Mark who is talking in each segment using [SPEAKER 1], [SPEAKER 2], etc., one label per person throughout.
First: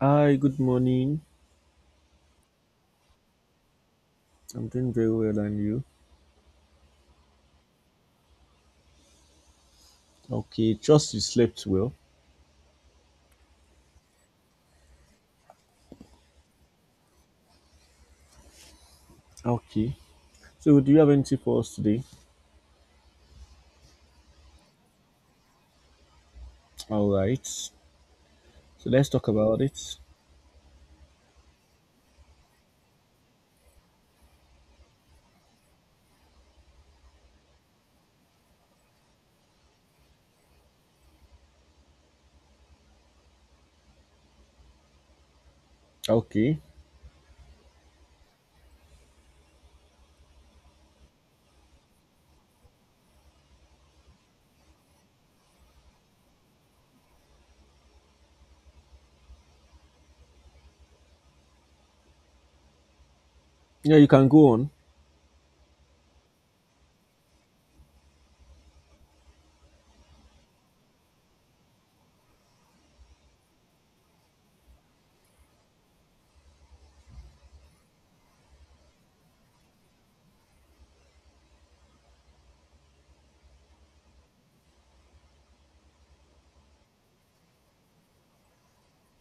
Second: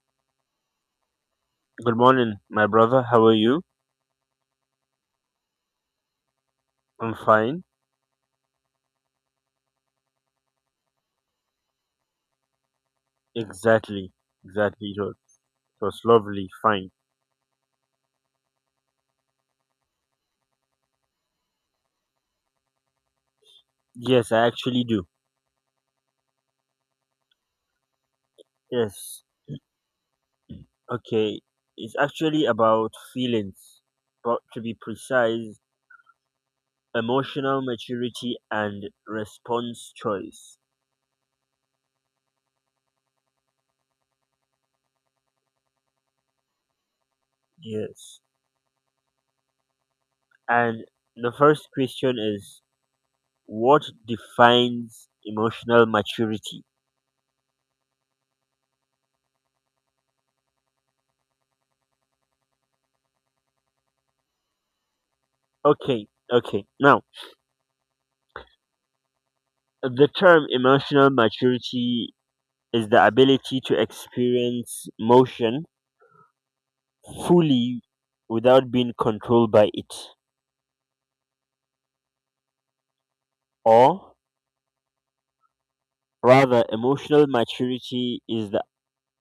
[SPEAKER 1] Hi, good morning.
[SPEAKER 2] Good morning, my brother. How are you?
[SPEAKER 1] I'm doing very well, and you?
[SPEAKER 2] I'm fine.
[SPEAKER 1] Okay, trust you slept well.
[SPEAKER 2] Exactly. Exactly. It was lovely. Fine.
[SPEAKER 1] Okay. So, do you have anything for us today?
[SPEAKER 2] Yes, I actually do.
[SPEAKER 1] All right. So, let's
[SPEAKER 2] Yes.
[SPEAKER 1] talk about it.
[SPEAKER 2] Okay. It's actually about feelings, but to be precise, emotional maturity and response choice.
[SPEAKER 1] Okay.
[SPEAKER 2] Yes. And the first question is what defines emotional maturity?
[SPEAKER 1] Yeah, you can go on.
[SPEAKER 2] Okay. Okay. Now, the term emotional maturity is the ability to experience motion fully without being controlled by it. Or rather, emotional maturity is the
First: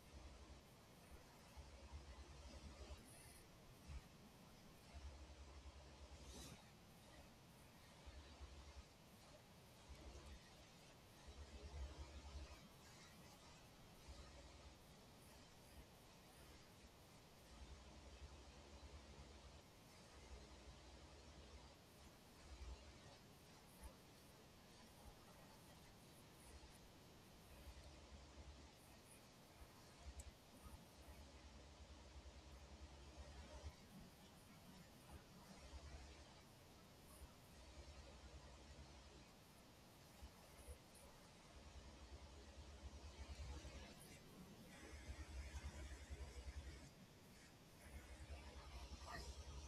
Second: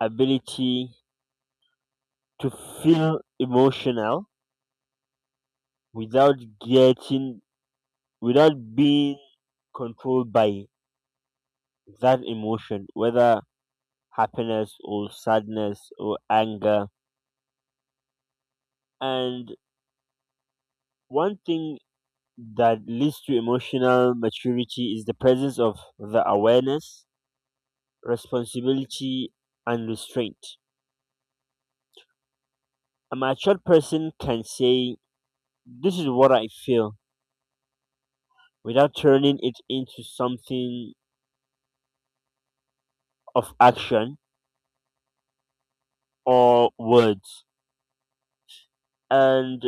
[SPEAKER 2] ability to feel emotional without getting, without being controlled by that emotion, whether happiness or sadness or anger. And one thing that leads to emotional maturity is the presence of the awareness, responsibility, and restraint. A mature person can say, "This is what I feel," without turning it into something of action or words. And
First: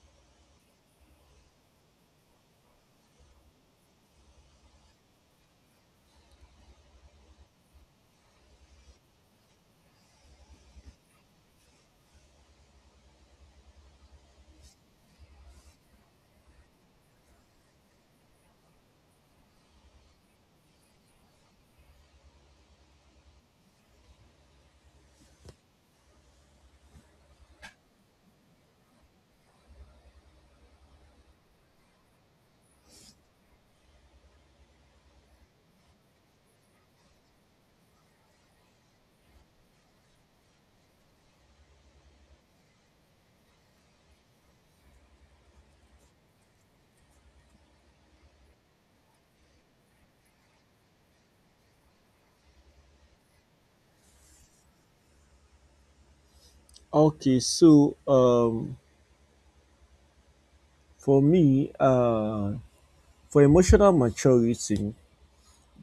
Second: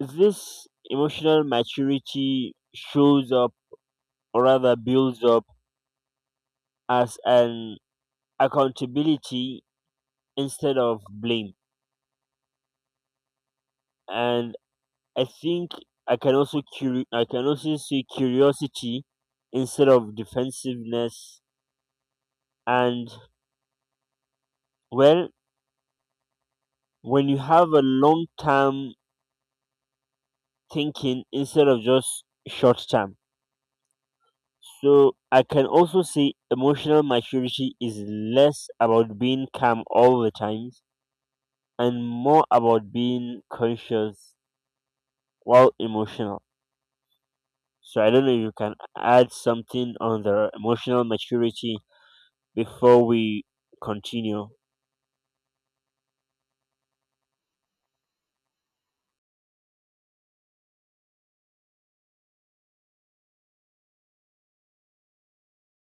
[SPEAKER 2] this emotional maturity shows up, or rather builds up, as an accountability instead of blame. And I think I can also see curiosity instead of defensiveness, and well, when you have a long term thinking instead of just short term. So I can also say emotional maturity is less about being calm all the times and more about being conscious while emotional. So I don't know if you can add something on the emotional maturity before we continue.
[SPEAKER 1] Okay, so um, for me, for emotional maturity,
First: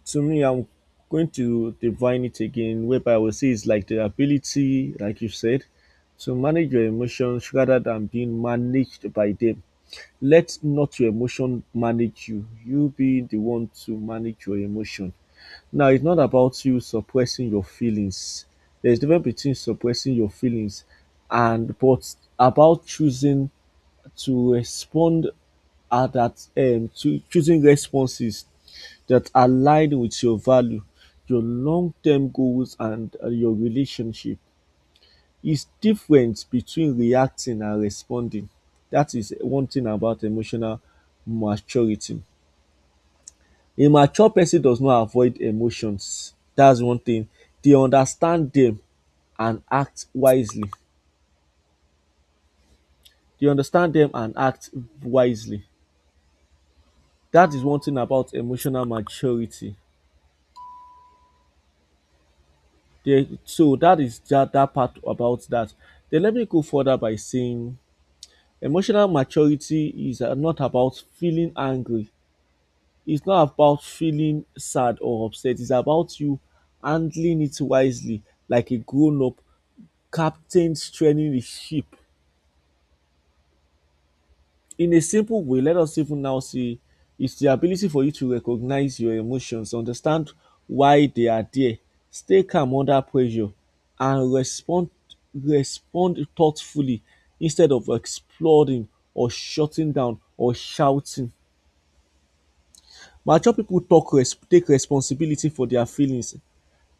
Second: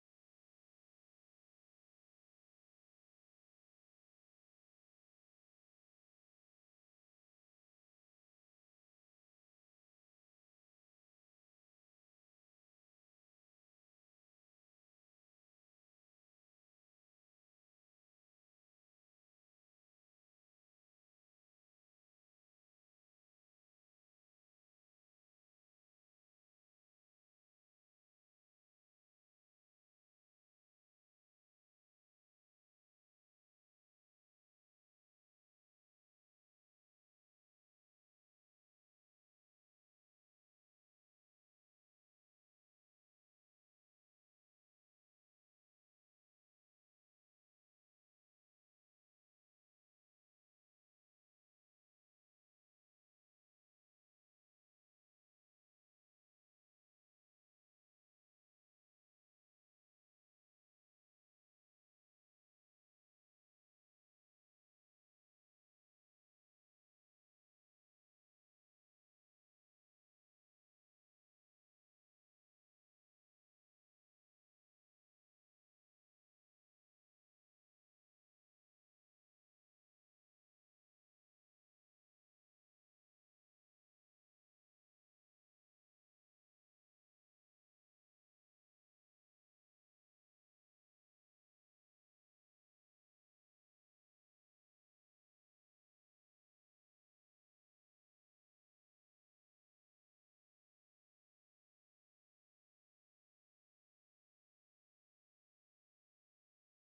[SPEAKER 1] to me, I'm going to define it again, whereby I would say it's like the ability, like you said, to manage your emotions rather than being managed by them. Let not your emotion manage you. You be the one to manage your emotion. Now, it's not about you suppressing your feelings. There's a difference between suppressing your feelings and but about choosing to respond at that to choosing responses that align with your value, your long-term goals, and your relationship. It's different between reacting and responding. That is one thing about emotional maturity. A mature person does not avoid emotions. That's one thing. They understand them and act wisely. They understand them and act wisely. That is one thing about emotional maturity. They, so that is that part about that. Then let me go further by saying emotional maturity is not about feeling angry. It's not about feeling sad or upset. It's about you handling it wisely like a grown up captain training the ship. In a simple way, let us even now see it's the ability for you to recognize your emotions, understand why they are there, stay calm under pressure, and respond thoughtfully instead of exploding or shutting down or shouting. Mature people take responsibility for their feelings.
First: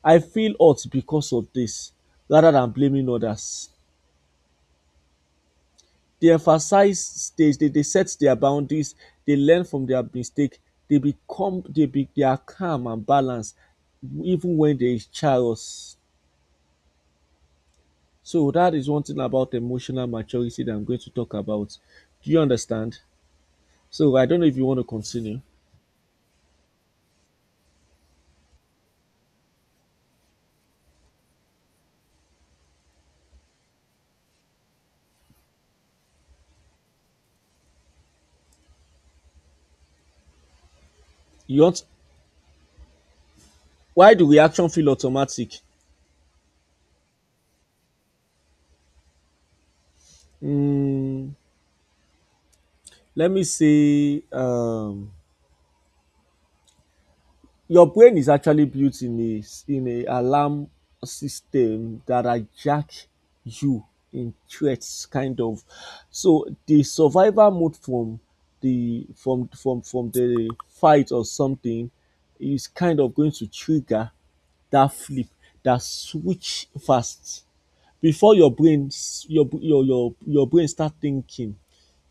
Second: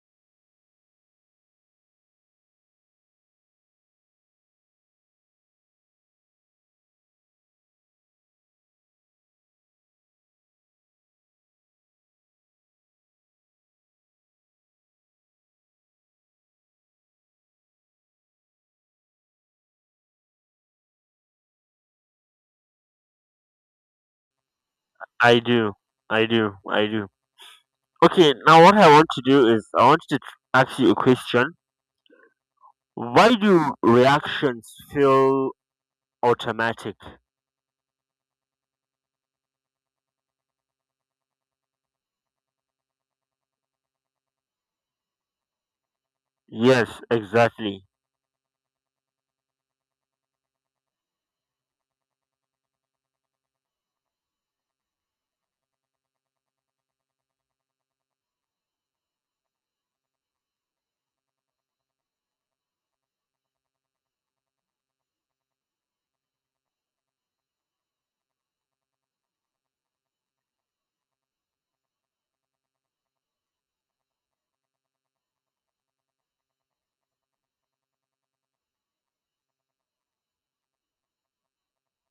[SPEAKER 1] I feel hurt because of this, rather than blaming others. They emphasize stage, they set their boundaries, they learn from their mistake, they become they be they are calm and balanced even when they char us. So that is one thing about emotional maturity that I'm going to talk about. Do you understand? So I don't know if you want to
[SPEAKER 2] I
[SPEAKER 1] continue.
[SPEAKER 2] do. I do. I do. Okay, now what I want to do is I want to ask you a question. Why do reactions feel automatic?
[SPEAKER 1] You want why do reaction feel automatic?
[SPEAKER 2] Yes, exactly.
[SPEAKER 1] Mm, Let me say your brain is actually built in a alarm system that hijack you in threats kind of. So the survival mode from the fight or something is kind of going to trigger that flip, that switch fast before your brain start thinking.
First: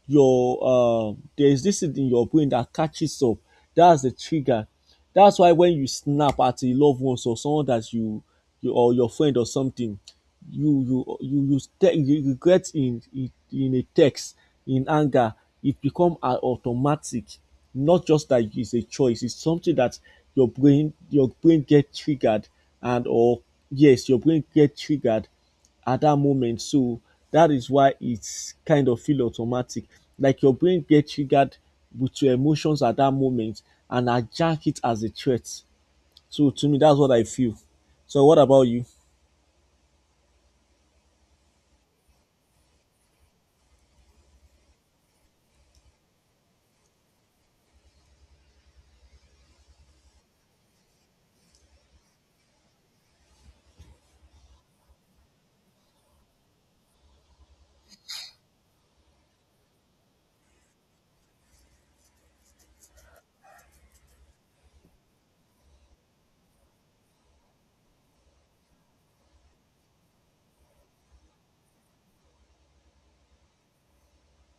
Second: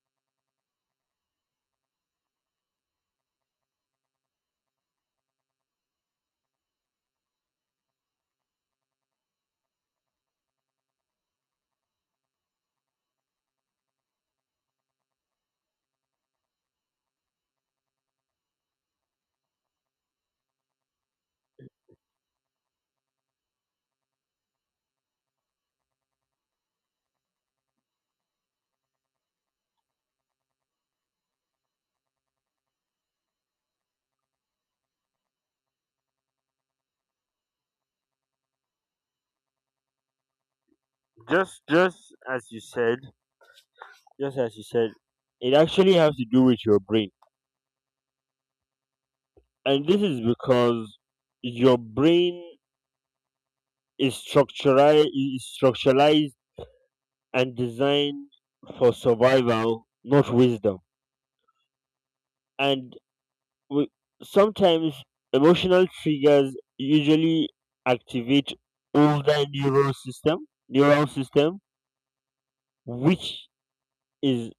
[SPEAKER 1] Your There is this thing in your brain that catches up. That's the trigger. That's why when you snap at a loved one or someone that you or your friend or something, you regret in, in a text in anger. It become an automatic, not just that it's a choice. It's something that your brain get triggered and or yes your brain get triggered at that moment. So that is why it's kind of feel automatic. Like your brain gets triggered with your emotions at that moment and adjust it as a threat. So to me, that's what I feel. So what about you?
[SPEAKER 2] Just as you said, just as you said, it actually has to do with your brain. And this is because your brain is structuralized and designed for survival, not wisdom. And we, sometimes emotional triggers usually activate older neural system which is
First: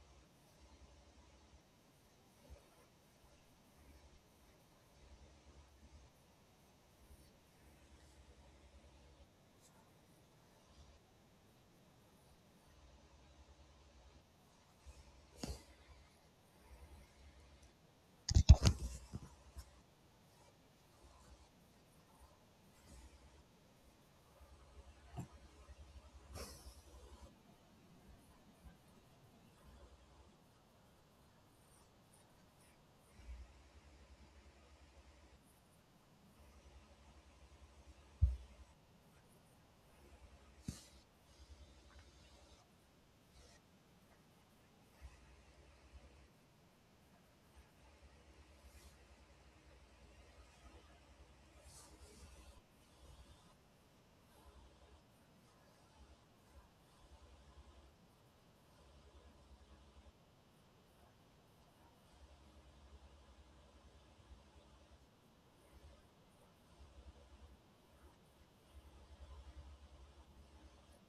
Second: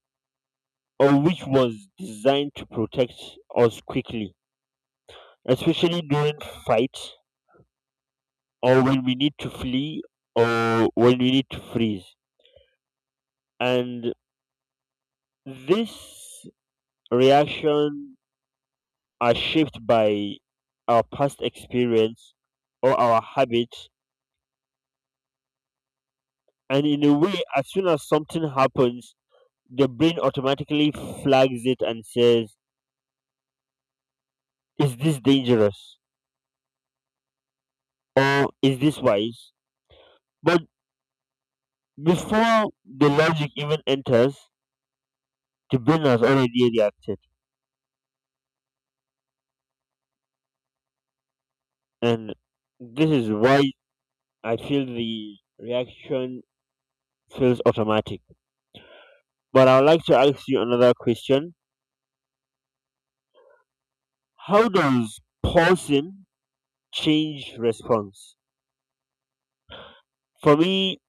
[SPEAKER 2] or which was designed to protect us quickly, especially during fights or when we need to flee or when we need to freeze. And this reaction are shaped by our past experience or our habits. And in a way, as soon as something happens, the brain automatically flags it and says, "Is this dangerous? Or is this wise?" But before the logic even enters, the brain has already reacted. And this is why I feel the reaction feels automatic. But I would like to ask you another question. How does pausing change response? For me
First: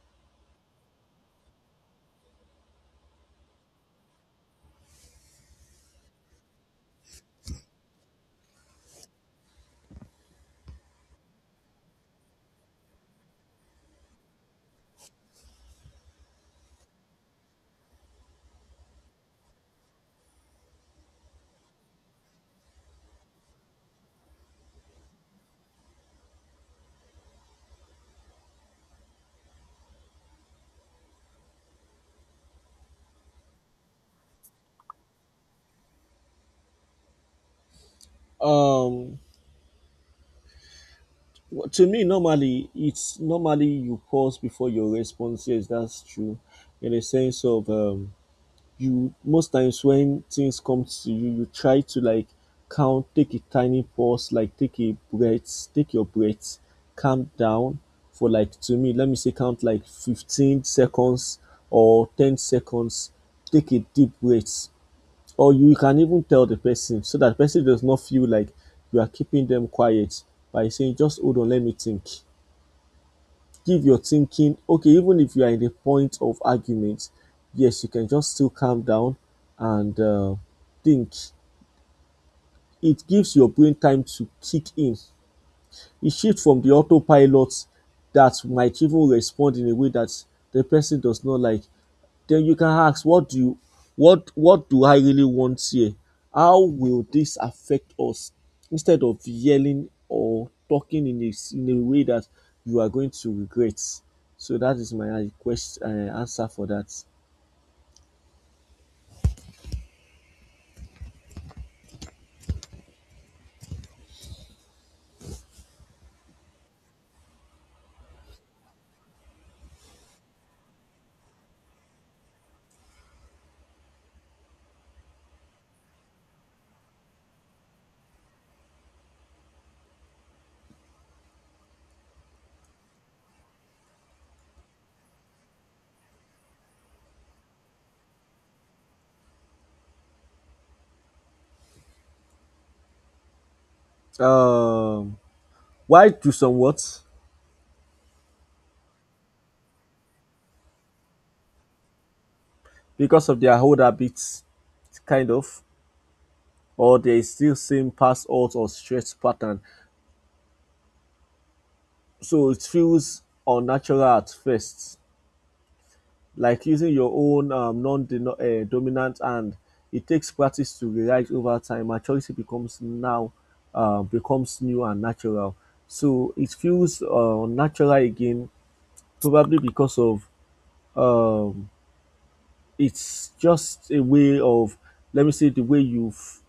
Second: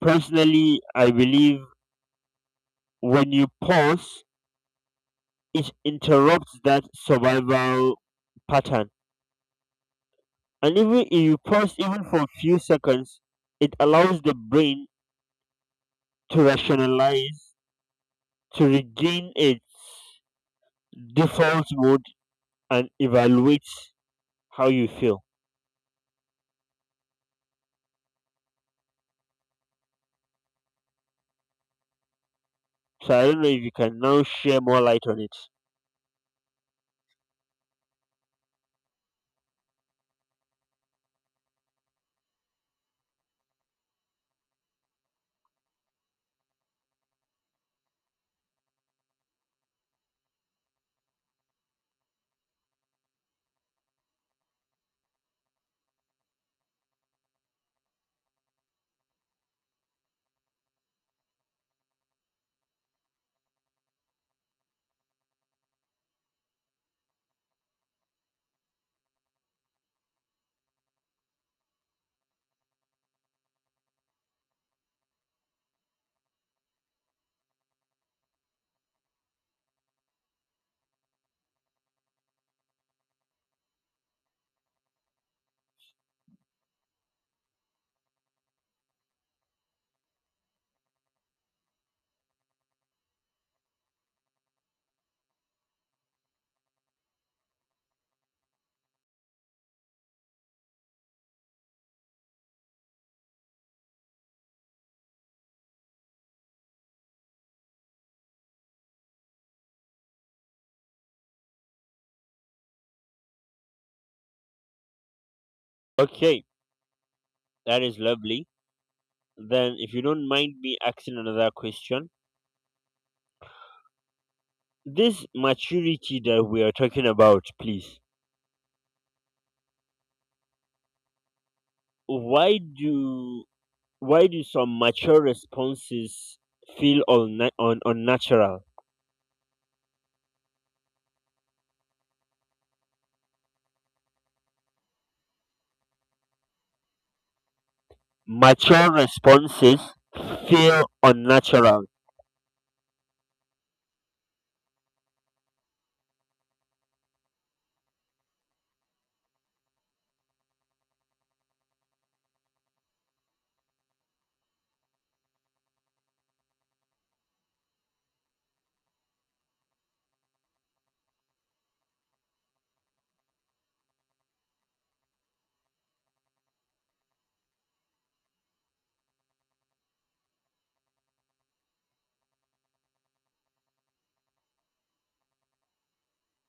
[SPEAKER 2] personally, I believe when you pause, it interrupts that survival pattern. And even if you pause even for a few seconds, it allows the brain to rationalize, to regain its default mode and evaluate how you feel. So I don't know if you can now share more light on it.
[SPEAKER 1] Um, to me, normally it's normally you pause before your response. Yes, that's true. In a sense of you most times when things come to you, you try to like count, take a tiny pause, like take a breath, take your breath, calm down for like to me, let me say count like 15 seconds or 10 seconds, take a deep breath. Or you can even tell the person so that the person does not feel like you are keeping them quiet by saying, just hold on, let me think, give your thinking, okay, even if you are in the point of argument, yes, you can just still calm down and think. It gives your brain time to kick in. It shifts from the autopilot that might even respond in a way that the person does not like. Then you can ask, what do you, what do I really want here, how will this affect us, instead of yelling or talking in a way that you are going to regret. So that is my question, answer for that.
[SPEAKER 2] Okay, that is lovely. Then, if you don't mind me asking another question, this maturity that we are talking about, please, why do why do some mature responses feel unnatural?
[SPEAKER 1] Um why do some what
[SPEAKER 2] Mature responses feel unnatural.
[SPEAKER 1] Because of their old habits kind of, or they still same past odds or stress pattern. So it feels unnatural at first, like using your own non-dominant hand. It takes practice to realize. Over time, maturity becomes now becomes new and natural. So it feels natural again, probably because of um, it's just a way of, let me say, the way you've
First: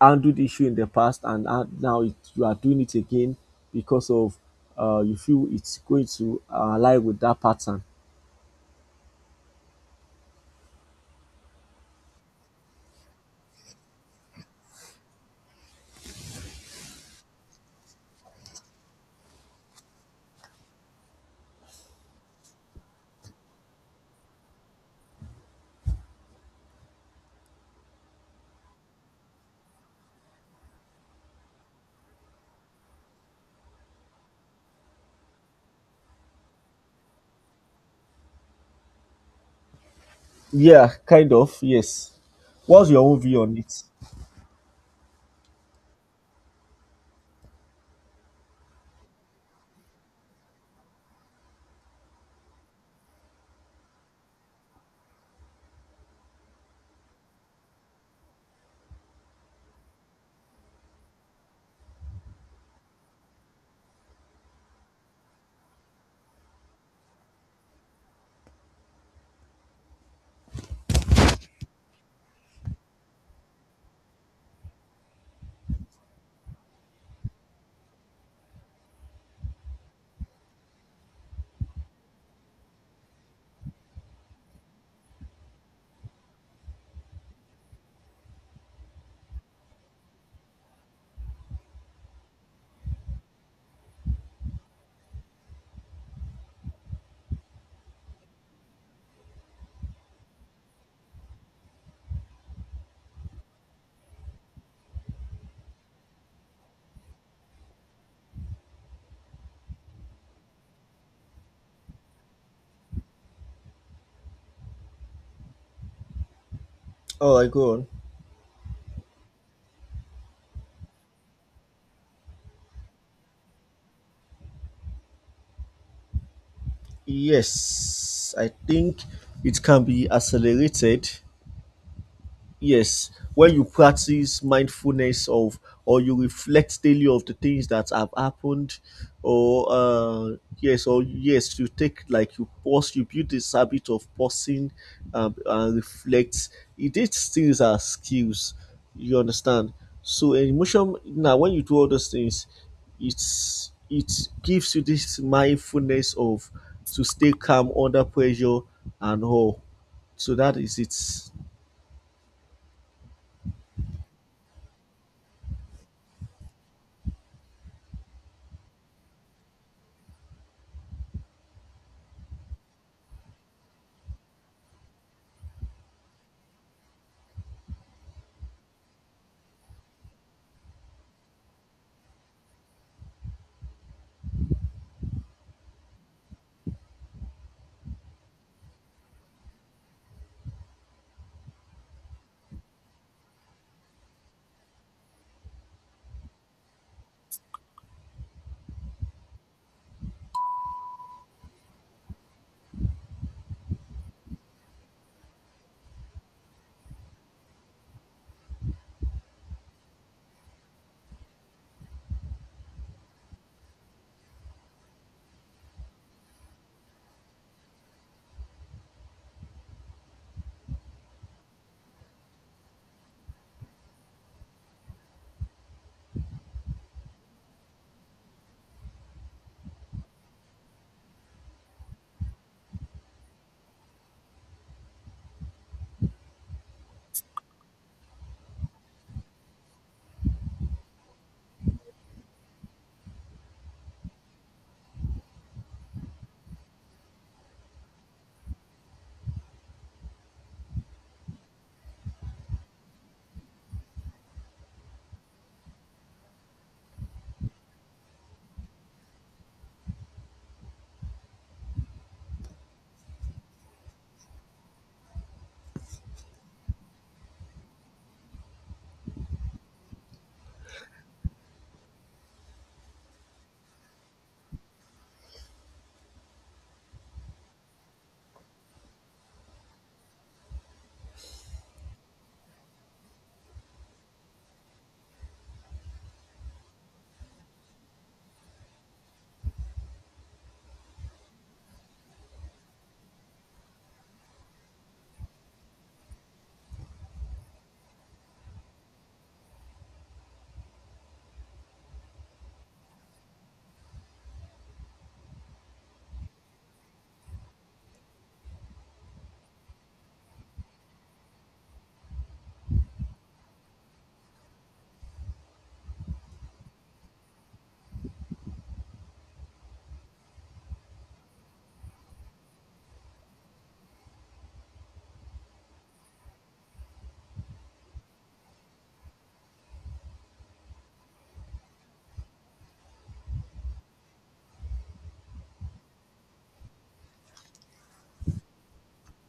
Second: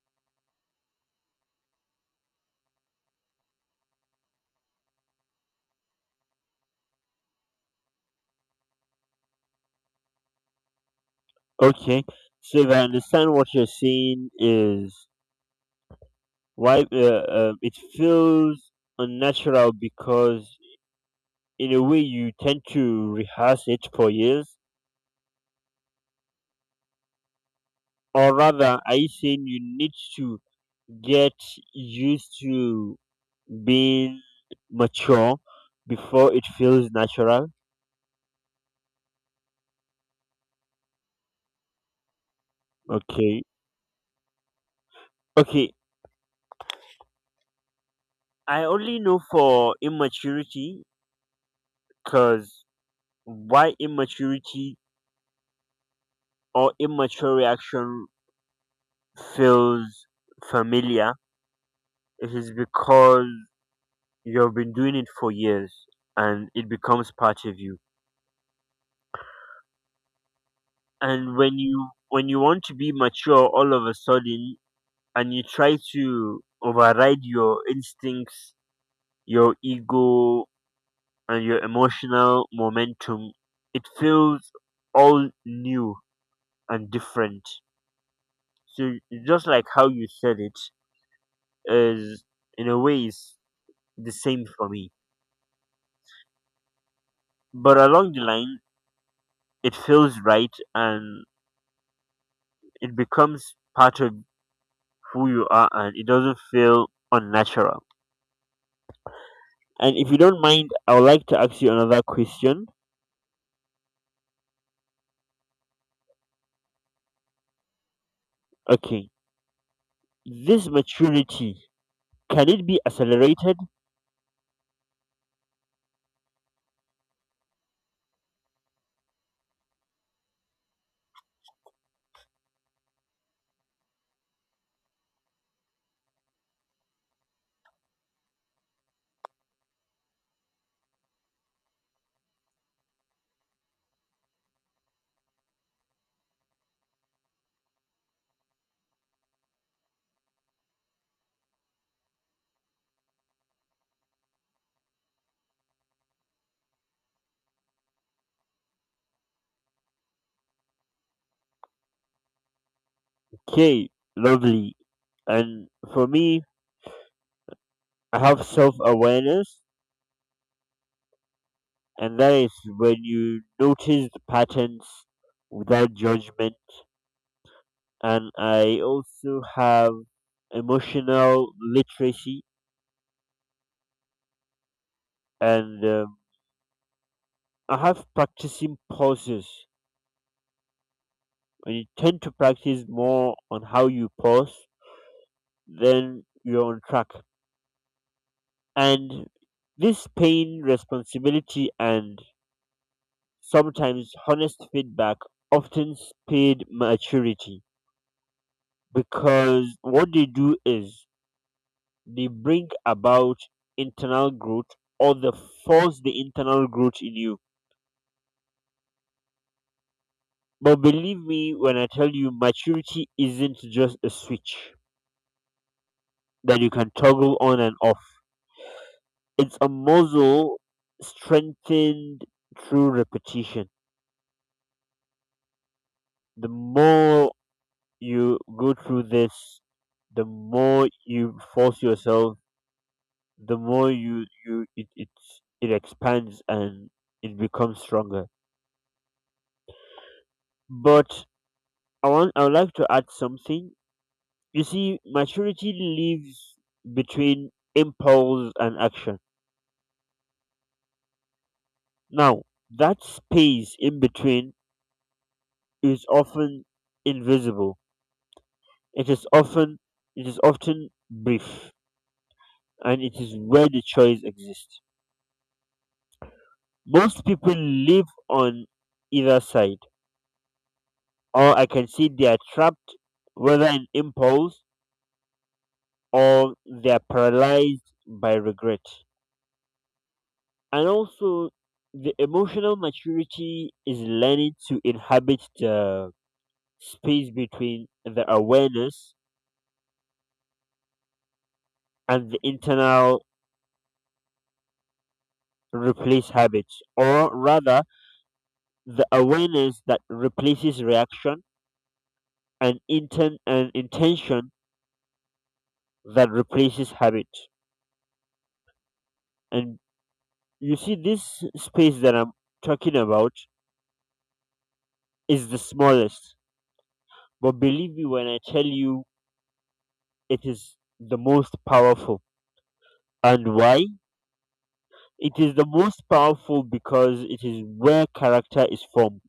[SPEAKER 1] handled the issue in the past, and now it, you are doing it again because of you feel it's going to align with that pattern.
[SPEAKER 2] Okay, so if I understand what you're saying is why it feels unnatural because in a way you tend to rehearse it for years, or rather, are you saying you need to get used to being mature before it feels natural?
[SPEAKER 1] Yeah, kind of. Yes. What's your own view
[SPEAKER 2] Okay,
[SPEAKER 1] on it?
[SPEAKER 2] okay, I only know for immaturity because why immaturity or immature reaction feels familiar, it is because you've been doing it for years and it becomes part of you. And when you want to be mature all of a sudden and you try to override your instincts, your ego and your emotional momentum, it feels all new and different. So just like how you said it is, in a way, is the same for me. But along the line it feels right and it becomes part of who you are and it doesn't feel unnatural. And if you don't mind, I would like to ask you another question.
[SPEAKER 1] All right, go on.
[SPEAKER 2] Okay, this maturity, can it be accelerated?
[SPEAKER 1] Yes, I think it can be accelerated. Yes, when you practice mindfulness of, or you reflect daily of the things that have happened, or yes, or yes, you take like you pause, you build this habit of pausing and reflect. It These things are skills, you understand. So emotion now, when you do all those things, it gives you this mindfulness of to stay calm under pressure and all. So that is it.
[SPEAKER 2] Okay, lovely. And for me, I have self awareness, and that is when you notice the patterns without judgment. And I also have emotional literacy, and I have practicing pauses. When you tend to practice more on how you pause, then you're on track. And this pain, responsibility, and sometimes honest feedback often speed maturity because what they do is they bring about internal growth, or they force the internal growth in you. But believe me when I tell you, maturity isn't just a switch that you can toggle on and off. It's a muscle strengthened through repetition. The more you go through this, the more you force yourself, the more it expands and it becomes stronger. But I would like to add something. You see, maturity lives between impulse and action. Now that space in between is often invisible. It is often it is often brief and it is where the choice exists. Most people live on either side, or I can see they are trapped, whether in impulse or they are paralyzed by regret. And also, the emotional maturity is learning to inhabit the space between the awareness and the internal replace habits, or rather the awareness that replaces reaction, an intention that replaces habit. And you see, this space that I'm talking about is the smallest, but believe me when I tell you, it is the most powerful. And why? It is the most powerful because it is where character is formed.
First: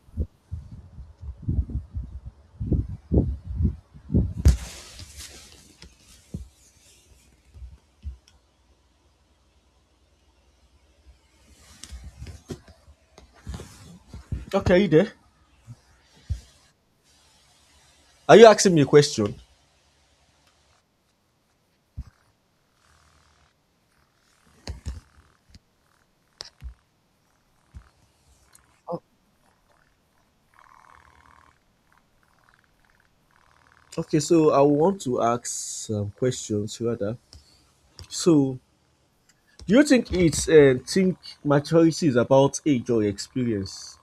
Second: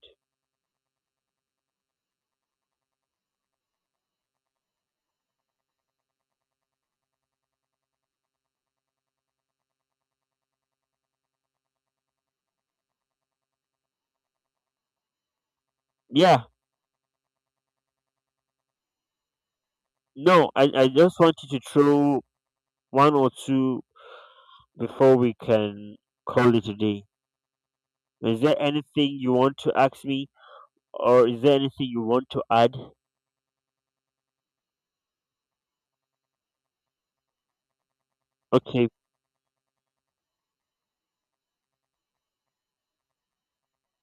[SPEAKER 1] Okay, you there?
[SPEAKER 2] Yeah.
[SPEAKER 1] Are you asking me a question?
[SPEAKER 2] No, I just wanted to throw one or two before we can call it a day. Is there anything you want to ask me, or is there anything you want to add?
[SPEAKER 1] Okay, so I want to ask some questions rather. So,
[SPEAKER 2] Okay,
[SPEAKER 1] do you think it's think maturity is about age or experience?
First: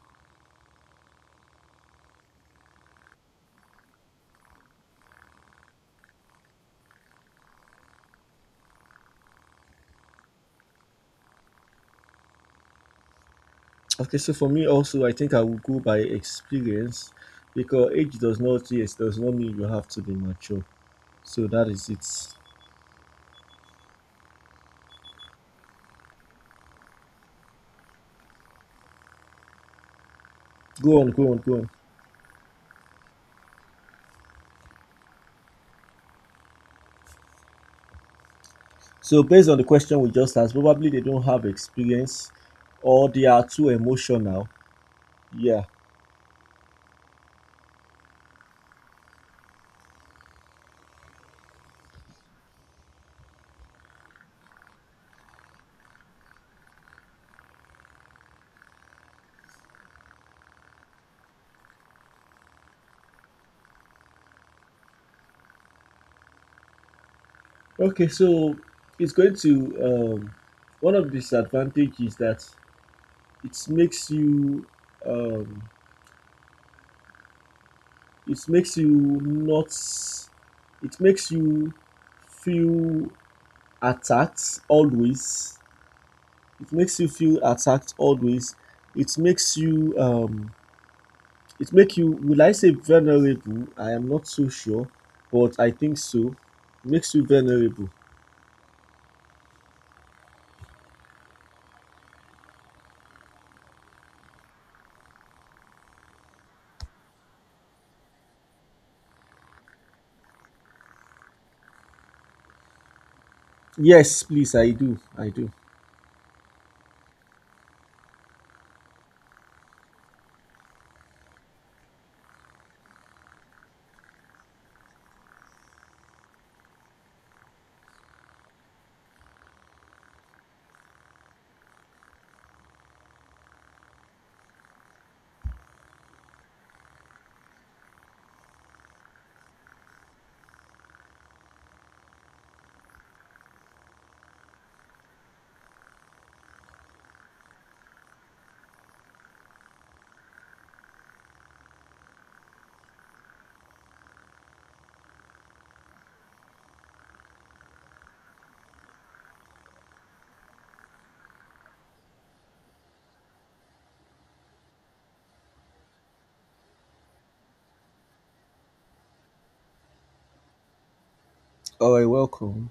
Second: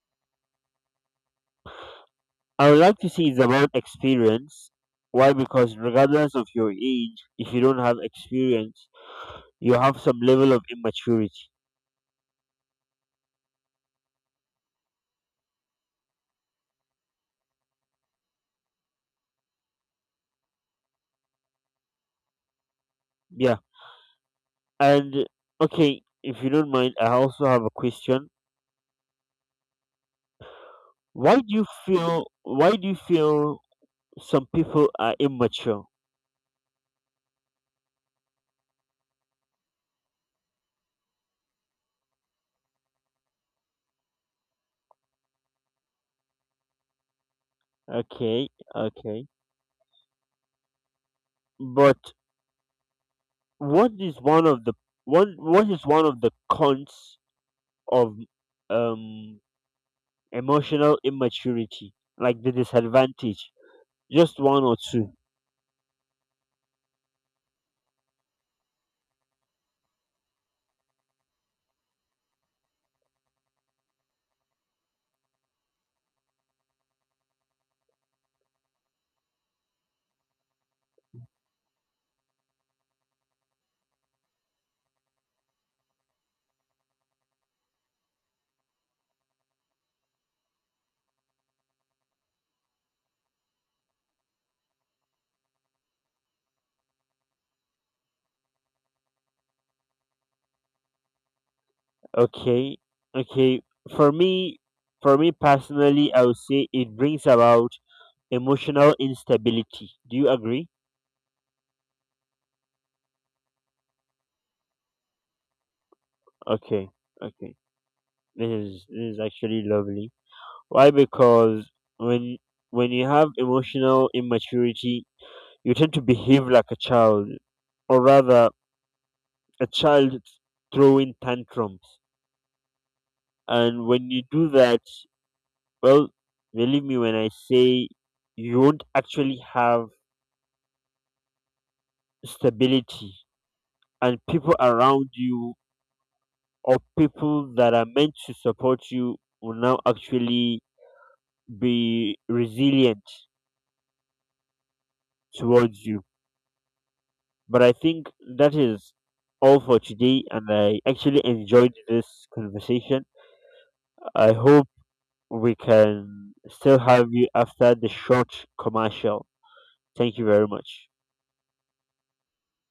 [SPEAKER 2] I would like to say it's about experience. Why? Because regardless of your age, if you don't have experience, you have some level of immaturity.
[SPEAKER 1] Okay, so for me also, I think I will go by experience because age does not, yes, does not mean you have to be mature. So that is it.
[SPEAKER 2] Yeah. And okay, if you don't mind, I also have a question.
[SPEAKER 1] Go on, go on, go on.
[SPEAKER 2] Why do you feel some people are immature?
[SPEAKER 1] So based on the question we just asked, probably they don't have experience or they are too emotional. Yeah.
[SPEAKER 2] Okay, okay. But what is one of the what is one of the cons of um emotional immaturity? Like the disadvantage? Just one or two.
[SPEAKER 1] Okay, so it's going to um, one of the disadvantages is that it makes you um, it makes you not it makes you feel attacked always. It makes you feel attacked always. It makes you it make you, will I say vulnerable? I am not so sure, but I think so. Makes you vulnerable.
[SPEAKER 2] Okay. Okay. For me, for me personally, I would say it brings about emotional instability. Do you agree?
[SPEAKER 1] Yes, please, I do. I do.
[SPEAKER 2] Okay. Okay. This is actually lovely. Why? Because when when you have emotional immaturity, you tend to behave like a child, or rather, a child throwing tantrums. And when you do that, well, believe me when I say you won't actually have stability, and people around you or people that are meant to support you will now actually be resilient towards you. But I think that is all for today, and I actually enjoyed this conversation. I hope we can still have you after the short commercial. Thank you very much.
[SPEAKER 1] All right, welcome.